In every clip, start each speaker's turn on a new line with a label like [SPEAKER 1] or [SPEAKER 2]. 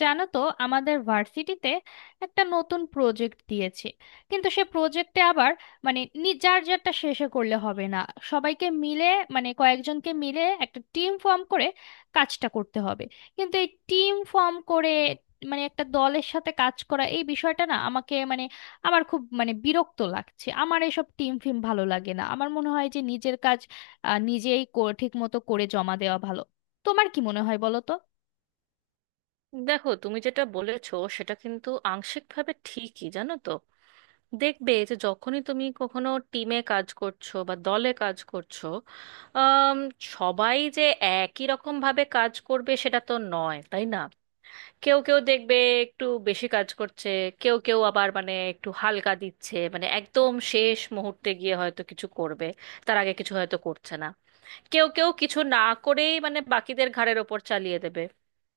[SPEAKER 1] জানো তো, আমাদের ভার্সিটিতে একটা নতুন প্রজেক্ট দিয়েছে, কিন্তু সে প্রজেক্টে আবার মানে যার যারটা শেষে করলে হবে না, সবাইকে মিলে মানে কয়েকজনকে মিলে একটা টিম ফর্ম করে কাজটা করতে হবে। কিন্তু এই টিম ফর্ম করে মানে একটা দলের সাথে কাজ করা এই বিষয়টা না আমাকে মানে আমার খুব মানে বিরক্ত লাগছে। আমার এসব টিম ফিম ভালো লাগে না, আমার মনে হয় যে নিজের কাজ নিজেই ঠিক মতো করে জমা দেওয়া ভালো। তোমার কি মনে হয় বলো তো?
[SPEAKER 2] দেখো, তুমি যেটা বলেছো সেটা কিন্তু আংশিকভাবে ঠিকই, জানো তো। দেখবে যে যখনই তুমি কখনো টিমে কাজ করছো বা দলে কাজ করছো, আম, সবাই যে একই রকম ভাবে কাজ করবে সেটা তো নয়, তাই না। কেউ কেউ দেখবে একটু বেশি কাজ করছে, কেউ কেউ আবার মানে একটু হালকা দিচ্ছে, মানে একদম শেষ মুহূর্তে গিয়ে হয়তো কিছু করবে, তার আগে কিছু হয়তো করছে না। কেউ কেউ কিছু না করেই মানে বাকিদের ঘাড়ের ওপর চালিয়ে দেবে।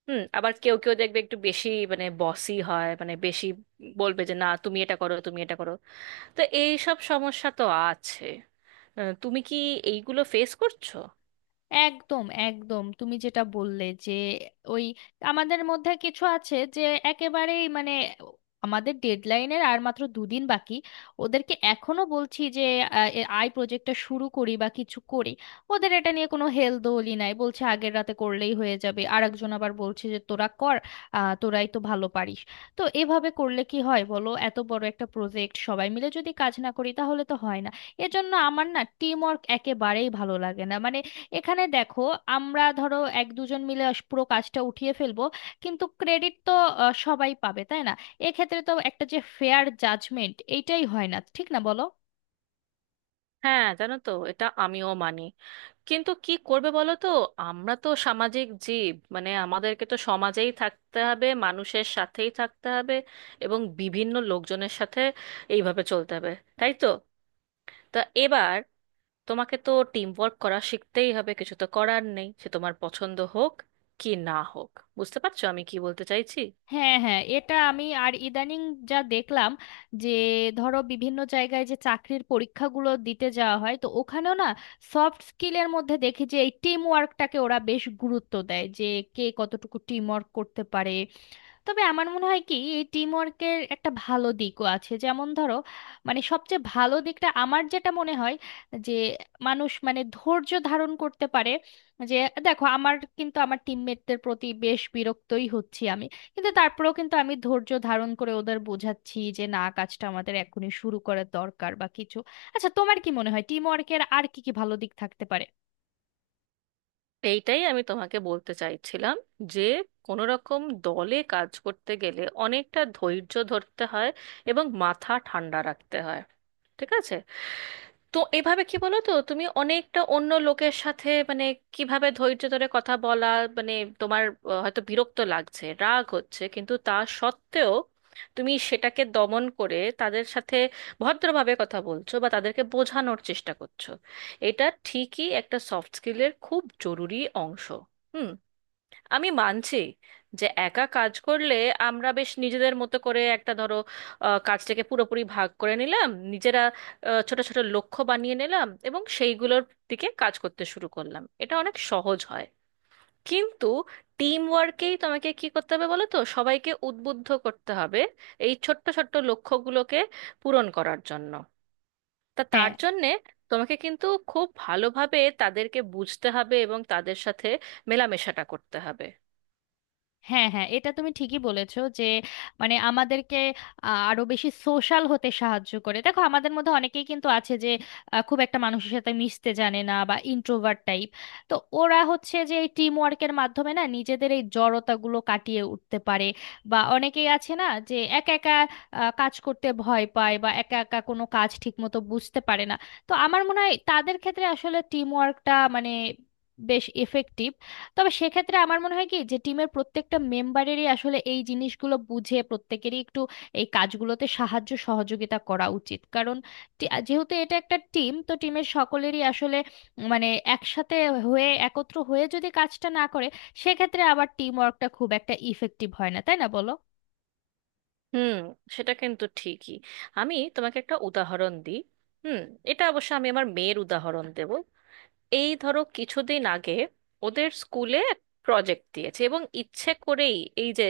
[SPEAKER 2] হুম, আবার কেউ কেউ দেখবে একটু বেশি মানে বসি হয়, মানে বেশি বলবে যে না তুমি এটা করো তুমি এটা করো। তো এই সব সমস্যা তো আছে। তুমি কি এইগুলো ফেস করছো?
[SPEAKER 1] একদম একদম, তুমি যেটা বললে, যে ওই আমাদের মধ্যে কিছু আছে যে একেবারেই মানে আমাদের ডেডলাইনের আর মাত্র দুদিন বাকি, ওদেরকে এখনো বলছি যে আই প্রজেক্টটা শুরু করি বা কিছু করি, ওদের এটা নিয়ে কোনো হেলদোলই নাই। বলছে আগের রাতে করলেই হয়ে যাবে, আর একজন আবার বলছে যে তোরা কর, তোরাই তো ভালো পারিস। তো এভাবে করলে কি হয় বলো, এত বড় একটা প্রজেক্ট সবাই মিলে যদি কাজ না করি তাহলে তো হয় না। এজন্য আমার না টিম ওয়ার্ক একেবারেই ভালো লাগে না। মানে এখানে দেখো, আমরা ধরো এক দুজন মিলে পুরো কাজটা উঠিয়ে ফেলবো, কিন্তু ক্রেডিট তো সবাই পাবে তাই না? এক্ষেত্রে তো একটা যে ফেয়ার জাজমেন্ট এইটাই হয় না, ঠিক না বলো?
[SPEAKER 2] হ্যাঁ, জানো তো, এটা আমিও মানি, কিন্তু কি করবে বলো তো। আমরা তো সামাজিক জীব, মানে আমাদেরকে তো সমাজেই থাকতে হবে, মানুষের সাথেই থাকতে হবে এবং বিভিন্ন লোকজনের সাথে এইভাবে চলতে হবে, তাই তো। তা এবার তোমাকে তো টিম ওয়ার্ক করা শিখতেই হবে, কিছু তো করার নেই, সে তোমার পছন্দ হোক কি না হোক। বুঝতে পারছো আমি কি বলতে চাইছি?
[SPEAKER 1] হ্যাঁ হ্যাঁ, এটা আমি আর ইদানিং যা দেখলাম, যে ধরো বিভিন্ন জায়গায় যে চাকরির পরীক্ষাগুলো দিতে যাওয়া হয়, তো ওখানেও না সফট স্কিলের মধ্যে দেখি যে এই টিম ওয়ার্কটাকে ওরা বেশ গুরুত্ব দেয়, যে কে কতটুকু টিম ওয়ার্ক করতে পারে। তবে আমার মনে হয় কি, এই টিম ওয়ার্কের একটা ভালো দিকও আছে। যেমন ধরো, মানে সবচেয়ে ভালো দিকটা আমার যেটা মনে হয়, যে মানুষ মানে ধৈর্য ধারণ করতে পারে। যে দেখো, আমার কিন্তু আমার টিমমেটদের প্রতি বেশ বিরক্তই হচ্ছি আমি, কিন্তু তারপরেও কিন্তু আমি ধৈর্য ধারণ করে ওদের বোঝাচ্ছি যে না, কাজটা আমাদের এখনই শুরু করার দরকার বা কিছু। আচ্ছা তোমার কি মনে হয় টিম ওয়ার্কের আর কি কি ভালো দিক থাকতে পারে?
[SPEAKER 2] এইটাই আমি তোমাকে বলতে চাইছিলাম যে কোনো রকম দলে কাজ করতে গেলে অনেকটা ধৈর্য ধরতে হয় এবং মাথা ঠান্ডা রাখতে হয়, ঠিক আছে। তো এভাবে কি বলো তো, তুমি অনেকটা অন্য লোকের সাথে মানে কিভাবে ধৈর্য ধরে কথা বলা, মানে তোমার হয়তো বিরক্ত লাগছে, রাগ হচ্ছে, কিন্তু তা সত্ত্বেও তুমি সেটাকে দমন করে তাদের সাথে ভদ্রভাবে কথা বলছো বা তাদেরকে বোঝানোর চেষ্টা করছো, এটা ঠিকই একটা সফট স্কিলের খুব জরুরি অংশ। হুম, আমি মানছি যে একা কাজ করলে আমরা বেশ নিজেদের মতো করে একটা ধরো কাজটাকে পুরোপুরি ভাগ করে নিলাম নিজেরা, ছোট ছোট লক্ষ্য বানিয়ে নিলাম এবং সেইগুলোর দিকে কাজ করতে শুরু করলাম, এটা অনেক সহজ হয়। কিন্তু টিম ওয়ার্কেই তোমাকে কি করতে হবে বলো তো, সবাইকে উদ্বুদ্ধ করতে হবে এই ছোট্ট ছোট্ট লক্ষ্যগুলোকে পূরণ করার জন্য। তা তার
[SPEAKER 1] হ্যাঁ
[SPEAKER 2] জন্যে তোমাকে কিন্তু খুব ভালোভাবে তাদেরকে বুঝতে হবে এবং তাদের সাথে মেলামেশাটা করতে হবে।
[SPEAKER 1] হ্যাঁ, এটা তুমি ঠিকই বলেছো যে মানে আমাদেরকে আরো বেশি সোশ্যাল হতে সাহায্য করে। দেখো, আমাদের মধ্যে অনেকেই কিন্তু আছে যে খুব একটা মানুষের সাথে মিশতে জানে না বা ইন্ট্রোভার্ট টাইপ। তো ওরা হচ্ছে যে এই টিম ওয়ার্কের মাধ্যমে না নিজেদের এই জড়তাগুলো কাটিয়ে উঠতে পারে, বা অনেকেই আছে না যে একা একা কাজ করতে ভয় পায় বা একা একা কোনো কাজ ঠিক মতো বুঝতে পারে না। তো আমার মনে হয় তাদের ক্ষেত্রে আসলে টিম ওয়ার্কটা মানে বেশ এফেক্টিভ। তবে সেক্ষেত্রে আমার মনে হয় কি, যে টিমের প্রত্যেকটা মেম্বারেরই আসলে এই জিনিসগুলো বুঝে প্রত্যেকেরই একটু এই কাজগুলোতে সাহায্য সহযোগিতা করা উচিত, কারণ যেহেতু এটা একটা টিম, তো টিমের সকলেরই আসলে মানে একসাথে হয়ে একত্র হয়ে যদি কাজটা না করে, সেক্ষেত্রে আবার টিম ওয়ার্কটা খুব একটা ইফেক্টিভ হয় না, তাই না বলো?
[SPEAKER 2] হুম, সেটা কিন্তু ঠিকই। আমি তোমাকে একটা উদাহরণ দিই। হুম। এটা অবশ্য আমি আমার মেয়ের উদাহরণ দেব। এই ধরো, কিছুদিন আগে ওদের স্কুলে প্রজেক্ট দিয়েছে, এবং ইচ্ছে করেই এই যে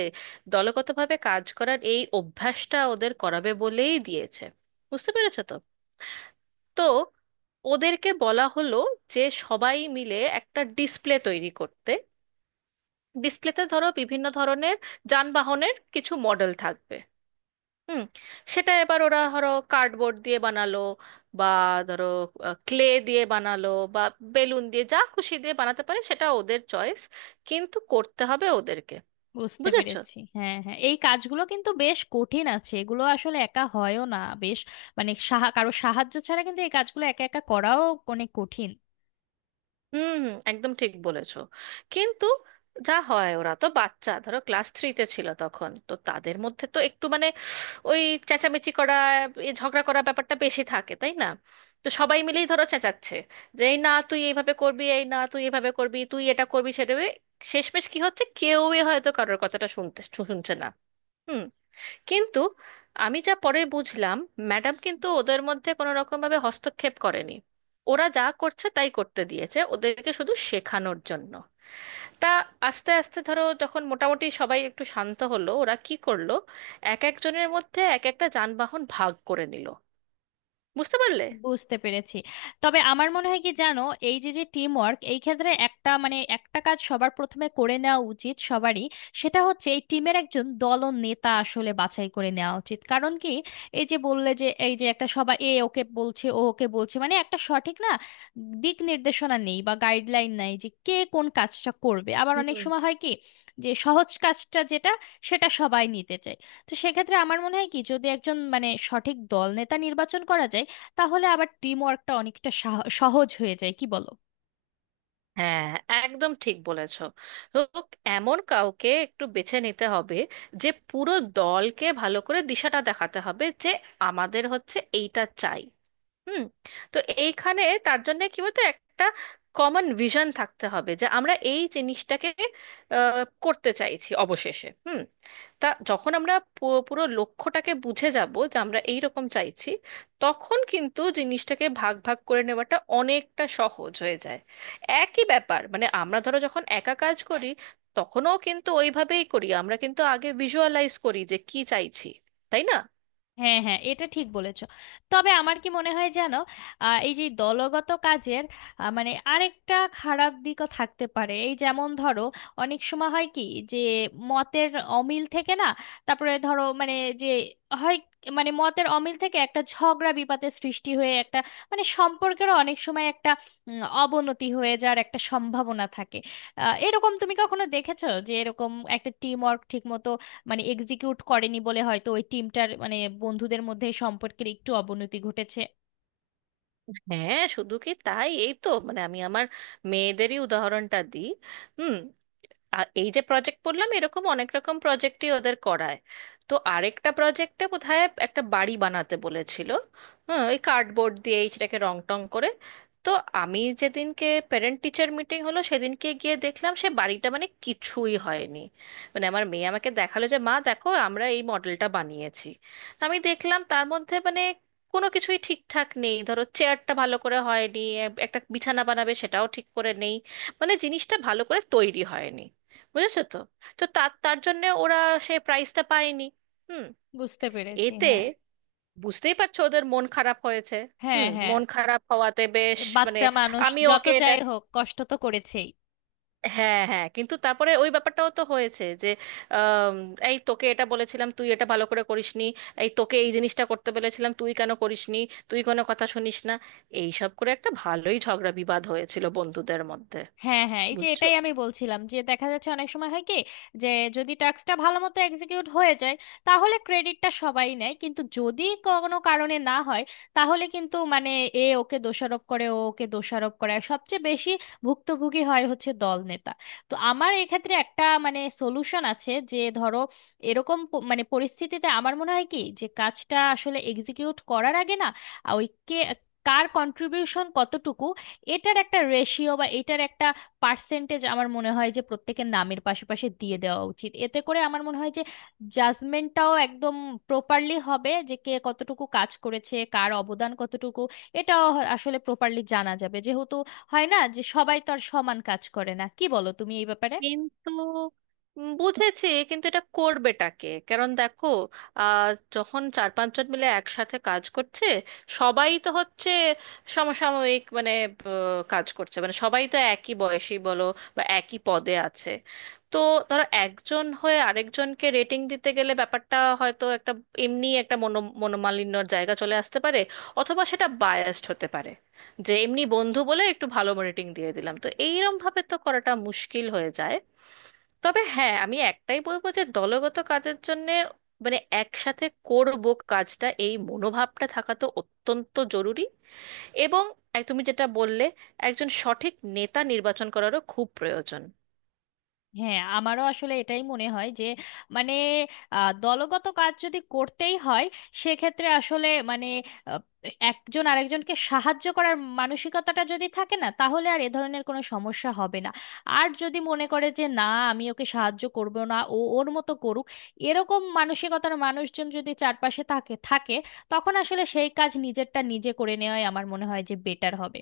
[SPEAKER 2] দলগতভাবে কাজ করার এই অভ্যাসটা ওদের করাবে বলেই দিয়েছে, বুঝতে পেরেছো তো। তো ওদেরকে বলা হলো যে সবাই মিলে একটা ডিসপ্লে তৈরি করতে। ডিসপ্লেতে ধরো বিভিন্ন ধরনের যানবাহনের কিছু মডেল থাকবে। হুম। সেটা এবার ওরা ধরো কার্ডবোর্ড দিয়ে বানালো, বা ধরো ক্লে দিয়ে বানালো, বা বেলুন দিয়ে, যা খুশি দিয়ে বানাতে পারে, সেটা ওদের চয়েস, কিন্তু করতে হবে ওদেরকে।
[SPEAKER 1] বুঝতে
[SPEAKER 2] বুঝেছো।
[SPEAKER 1] পেরেছি, হ্যাঁ হ্যাঁ, এই কাজগুলো কিন্তু বেশ কঠিন আছে, এগুলো আসলে একা হয়ও না। বেশ, মানে কারো সাহায্য ছাড়া কিন্তু এই কাজগুলো একা একা করাও অনেক কঠিন।
[SPEAKER 2] হুম, হুম, একদম ঠিক বলেছো। কিন্তু যা হয়, ওরা তো বাচ্চা, ধরো ক্লাস থ্রিতে ছিল তখন, তো তাদের মধ্যে তো একটু মানে ওই চেঁচামেচি করা, এ ঝগড়া করা ব্যাপারটা বেশি থাকে, তাই না। তো সবাই মিলেই ধরো চেঁচাচ্ছে যে এই না তুই এইভাবে করবি, এই না তুই এভাবে করবি, তুই এটা করবি সেটা করবি। শেষমেশ কি হচ্ছে, কেউই হয়তো কারোর কথাটা শুনছে না। হুম। কিন্তু আমি যা পরে বুঝলাম, ম্যাডাম কিন্তু ওদের মধ্যে কোনো রকম ভাবে হস্তক্ষেপ করেনি, ওরা যা করছে তাই করতে দিয়েছে ওদেরকে, শুধু শেখানোর জন্য। তা আস্তে আস্তে ধরো যখন মোটামুটি সবাই একটু শান্ত হলো, ওরা কি করলো, এক একজনের মধ্যে এক একটা যানবাহন ভাগ করে নিল। বুঝতে পারলে।
[SPEAKER 1] বুঝতে পেরেছি। তবে আমার মনে হয় কি জানো, এই যে যে টিম ওয়ার্ক, এই ক্ষেত্রে একটা মানে একটা কাজ সবার প্রথমে করে নেওয়া উচিত সবারই। সেটা হচ্ছে এই টিমের একজন দল নেতা আসলে বাছাই করে নেওয়া উচিত। কারণ কি, এই যে বললে যে এই যে একটা সবাই এ ওকে বলছে ও ওকে বলছে, মানে একটা সঠিক না দিক নির্দেশনা নেই বা গাইডলাইন নাই যে কে কোন কাজটা করবে। আবার অনেক
[SPEAKER 2] হুম।
[SPEAKER 1] সময় হয় কি, যে সহজ কাজটা যেটা, সেটা সবাই নিতে চায়। তো সেক্ষেত্রে আমার মনে হয় কি, যদি একজন মানে সঠিক দল নেতা নির্বাচন করা যায়, তাহলে আবার টিম ওয়ার্কটা অনেকটা সহজ হয়ে যায়, কি বলো?
[SPEAKER 2] হ্যাঁ, একদম ঠিক বলেছো। তো এমন কাউকে একটু বেছে নিতে হবে যে পুরো দলকে ভালো করে দিশাটা দেখাতে হবে যে আমাদের হচ্ছে এইটা চাই। হুম। তো এইখানে তার জন্য কি বলতো, একটা কমন ভিশন থাকতে হবে যে আমরা এই জিনিসটাকে করতে চাইছি অবশেষে। হুম। তা যখন আমরা পুরো লক্ষ্যটাকে বুঝে যাব যে আমরা এই রকম চাইছি, তখন কিন্তু জিনিসটাকে ভাগ ভাগ করে নেওয়াটা অনেকটা সহজ হয়ে যায়। একই ব্যাপার, মানে আমরা ধরো যখন একা কাজ করি, তখনও কিন্তু ওইভাবেই করি আমরা, কিন্তু আগে ভিজুয়ালাইজ করি যে কি চাইছি, তাই না।
[SPEAKER 1] হ্যাঁ হ্যাঁ, এটা ঠিক বলেছো। তবে আমার কি মনে হয় জানো, এই যে দলগত কাজের মানে আরেকটা খারাপ দিকও থাকতে পারে। এই যেমন ধরো, অনেক সময় হয় কি, যে মতের অমিল থেকে না, তারপরে ধরো মানে, যে হয় মানে মতের অমিল থেকে একটা ঝগড়া বিবাদের সৃষ্টি হয়ে একটা মানে সম্পর্কেরও অনেক সময় একটা অবনতি হয়ে যাওয়ার একটা সম্ভাবনা থাকে। এরকম তুমি কখনো দেখেছো যে এরকম একটা টিম ওয়ার্ক ঠিক মানে এক্সিকিউট করেনি বলে হয়তো ওই টিমটার মানে বন্ধুদের মধ্যে সম্পর্কের একটু অবনতি ঘটেছে?
[SPEAKER 2] হ্যাঁ, শুধু কি তাই, এই তো, মানে আমি আমার মেয়েদেরই উদাহরণটা দিই। হুম। এই যে প্রজেক্ট বললাম, এরকম অনেক রকম প্রজেক্টই ওদের করায়। তো আরেকটা প্রজেক্টে বোধহয় একটা বাড়ি বানাতে বলেছিল, হ্যাঁ, ওই কার্ডবোর্ড দিয়ে, এই সেটাকে রং টং করে। তো আমি যেদিনকে প্যারেন্ট টিচার মিটিং হলো সেদিনকে গিয়ে দেখলাম সে বাড়িটা মানে কিছুই হয়নি। মানে আমার মেয়ে আমাকে দেখালো যে মা দেখো আমরা এই মডেলটা বানিয়েছি। তো আমি দেখলাম তার মধ্যে মানে কোনো কিছুই ঠিকঠাক নেই, ধরো চেয়ারটা ভালো করে হয়নি, একটা বিছানা বানাবে সেটাও ঠিক করে নেই, মানে জিনিসটা ভালো করে তৈরি হয়নি, বুঝেছো তো। তো তার তার জন্য ওরা সে প্রাইজটা পায়নি। হুম।
[SPEAKER 1] বুঝতে পেরেছি,
[SPEAKER 2] এতে
[SPEAKER 1] হ্যাঁ
[SPEAKER 2] বুঝতেই পারছো ওদের মন খারাপ হয়েছে।
[SPEAKER 1] হ্যাঁ।
[SPEAKER 2] হুম,
[SPEAKER 1] হ্যাঁ,
[SPEAKER 2] মন খারাপ হওয়াতে বেশ,
[SPEAKER 1] এ
[SPEAKER 2] মানে
[SPEAKER 1] বাচ্চা মানুষ,
[SPEAKER 2] আমি
[SPEAKER 1] যত
[SPEAKER 2] ওকে এটা
[SPEAKER 1] যাই হোক কষ্ট তো করেছেই।
[SPEAKER 2] হ্যাঁ, হ্যাঁ, কিন্তু তারপরে ওই ব্যাপারটাও তো হয়েছে যে আম, এই তোকে এটা বলেছিলাম তুই এটা ভালো করে করিসনি, এই তোকে এই জিনিসটা করতে বলেছিলাম তুই কেন করিসনি, তুই কোনো কথা শুনিস না, এই সব করে একটা ভালোই ঝগড়া বিবাদ হয়েছিল বন্ধুদের মধ্যে।
[SPEAKER 1] হ্যাঁ হ্যাঁ, এই যে
[SPEAKER 2] বুঝছো।
[SPEAKER 1] এটাই আমি বলছিলাম যে দেখা যাচ্ছে অনেক সময় হয় কি, যে যদি টাস্কটা ভালো মতো এক্সিকিউট হয়ে যায় তাহলে ক্রেডিটটা সবাই নেয়, কিন্তু যদি কোনো কারণে না হয় তাহলে কিন্তু মানে এ ওকে দোষারোপ করে ও ওকে দোষারোপ করে, আর সবচেয়ে বেশি ভুক্তভোগী হয় হচ্ছে দল নেতা। তো আমার এক্ষেত্রে একটা মানে সলিউশন আছে, যে ধরো এরকম মানে পরিস্থিতিতে আমার মনে হয় কি, যে কাজটা আসলে এক্সিকিউট করার আগে না ওই কে কার কন্ট্রিবিউশন কতটুকু, এটার একটা রেশিও বা এটার একটা পার্সেন্টেজ আমার মনে হয় যে প্রত্যেকের নামের পাশে পাশে দিয়ে দেওয়া উচিত। এতে করে আমার মনে হয় যে জাজমেন্টটাও একদম প্রপারলি হবে, যে কে কতটুকু কাজ করেছে, কার অবদান কতটুকু, এটাও আসলে প্রপারলি জানা যাবে, যেহেতু হয় না যে সবাই তো আর সমান কাজ করে না। কি বলো তুমি এই ব্যাপারে?
[SPEAKER 2] কিন্তু বুঝেছি, কিন্তু এটা করবেটাকে, কারণ দেখো, আহ যখন চার পাঁচজন মিলে একসাথে কাজ করছে, সবাই তো হচ্ছে সমসাময়িক, মানে কাজ করছে, মানে সবাই তো একই বয়সী বলো, বা একই পদে আছে। তো ধরো একজন হয়ে আরেকজনকে রেটিং দিতে গেলে ব্যাপারটা হয়তো একটা এমনি একটা মনোমালিন্যর জায়গা চলে আসতে পারে, অথবা সেটা বায়াসড হতে পারে, যে এমনি বন্ধু বলে একটু ভালো রেটিং দিয়ে দিলাম, তো এইরকম ভাবে তো করাটা মুশকিল হয়ে যায়। তবে হ্যাঁ, আমি একটাই বলবো যে দলগত কাজের জন্য মানে একসাথে করব কাজটা, এই মনোভাবটা থাকা তো অত্যন্ত জরুরি। এবং তুমি যেটা বললে, একজন সঠিক নেতা নির্বাচন করারও খুব প্রয়োজন।
[SPEAKER 1] হ্যাঁ, আমারও আসলে এটাই মনে হয় যে মানে দলগত কাজ যদি করতেই হয়, সেক্ষেত্রে আসলে মানে আহ, একজন আরেকজনকে সাহায্য করার মানসিকতাটা যদি থাকে না, তাহলে আর এ ধরনের কোনো সমস্যা হবে না। আর যদি মনে করে যে না, আমি ওকে সাহায্য করব না, ও ওর মতো করুক, এরকম মানসিকতার মানুষজন যদি চারপাশে থাকে থাকে, তখন আসলে সেই কাজ নিজেরটা নিজে করে নেওয়াই আমার মনে হয় যে বেটার হবে।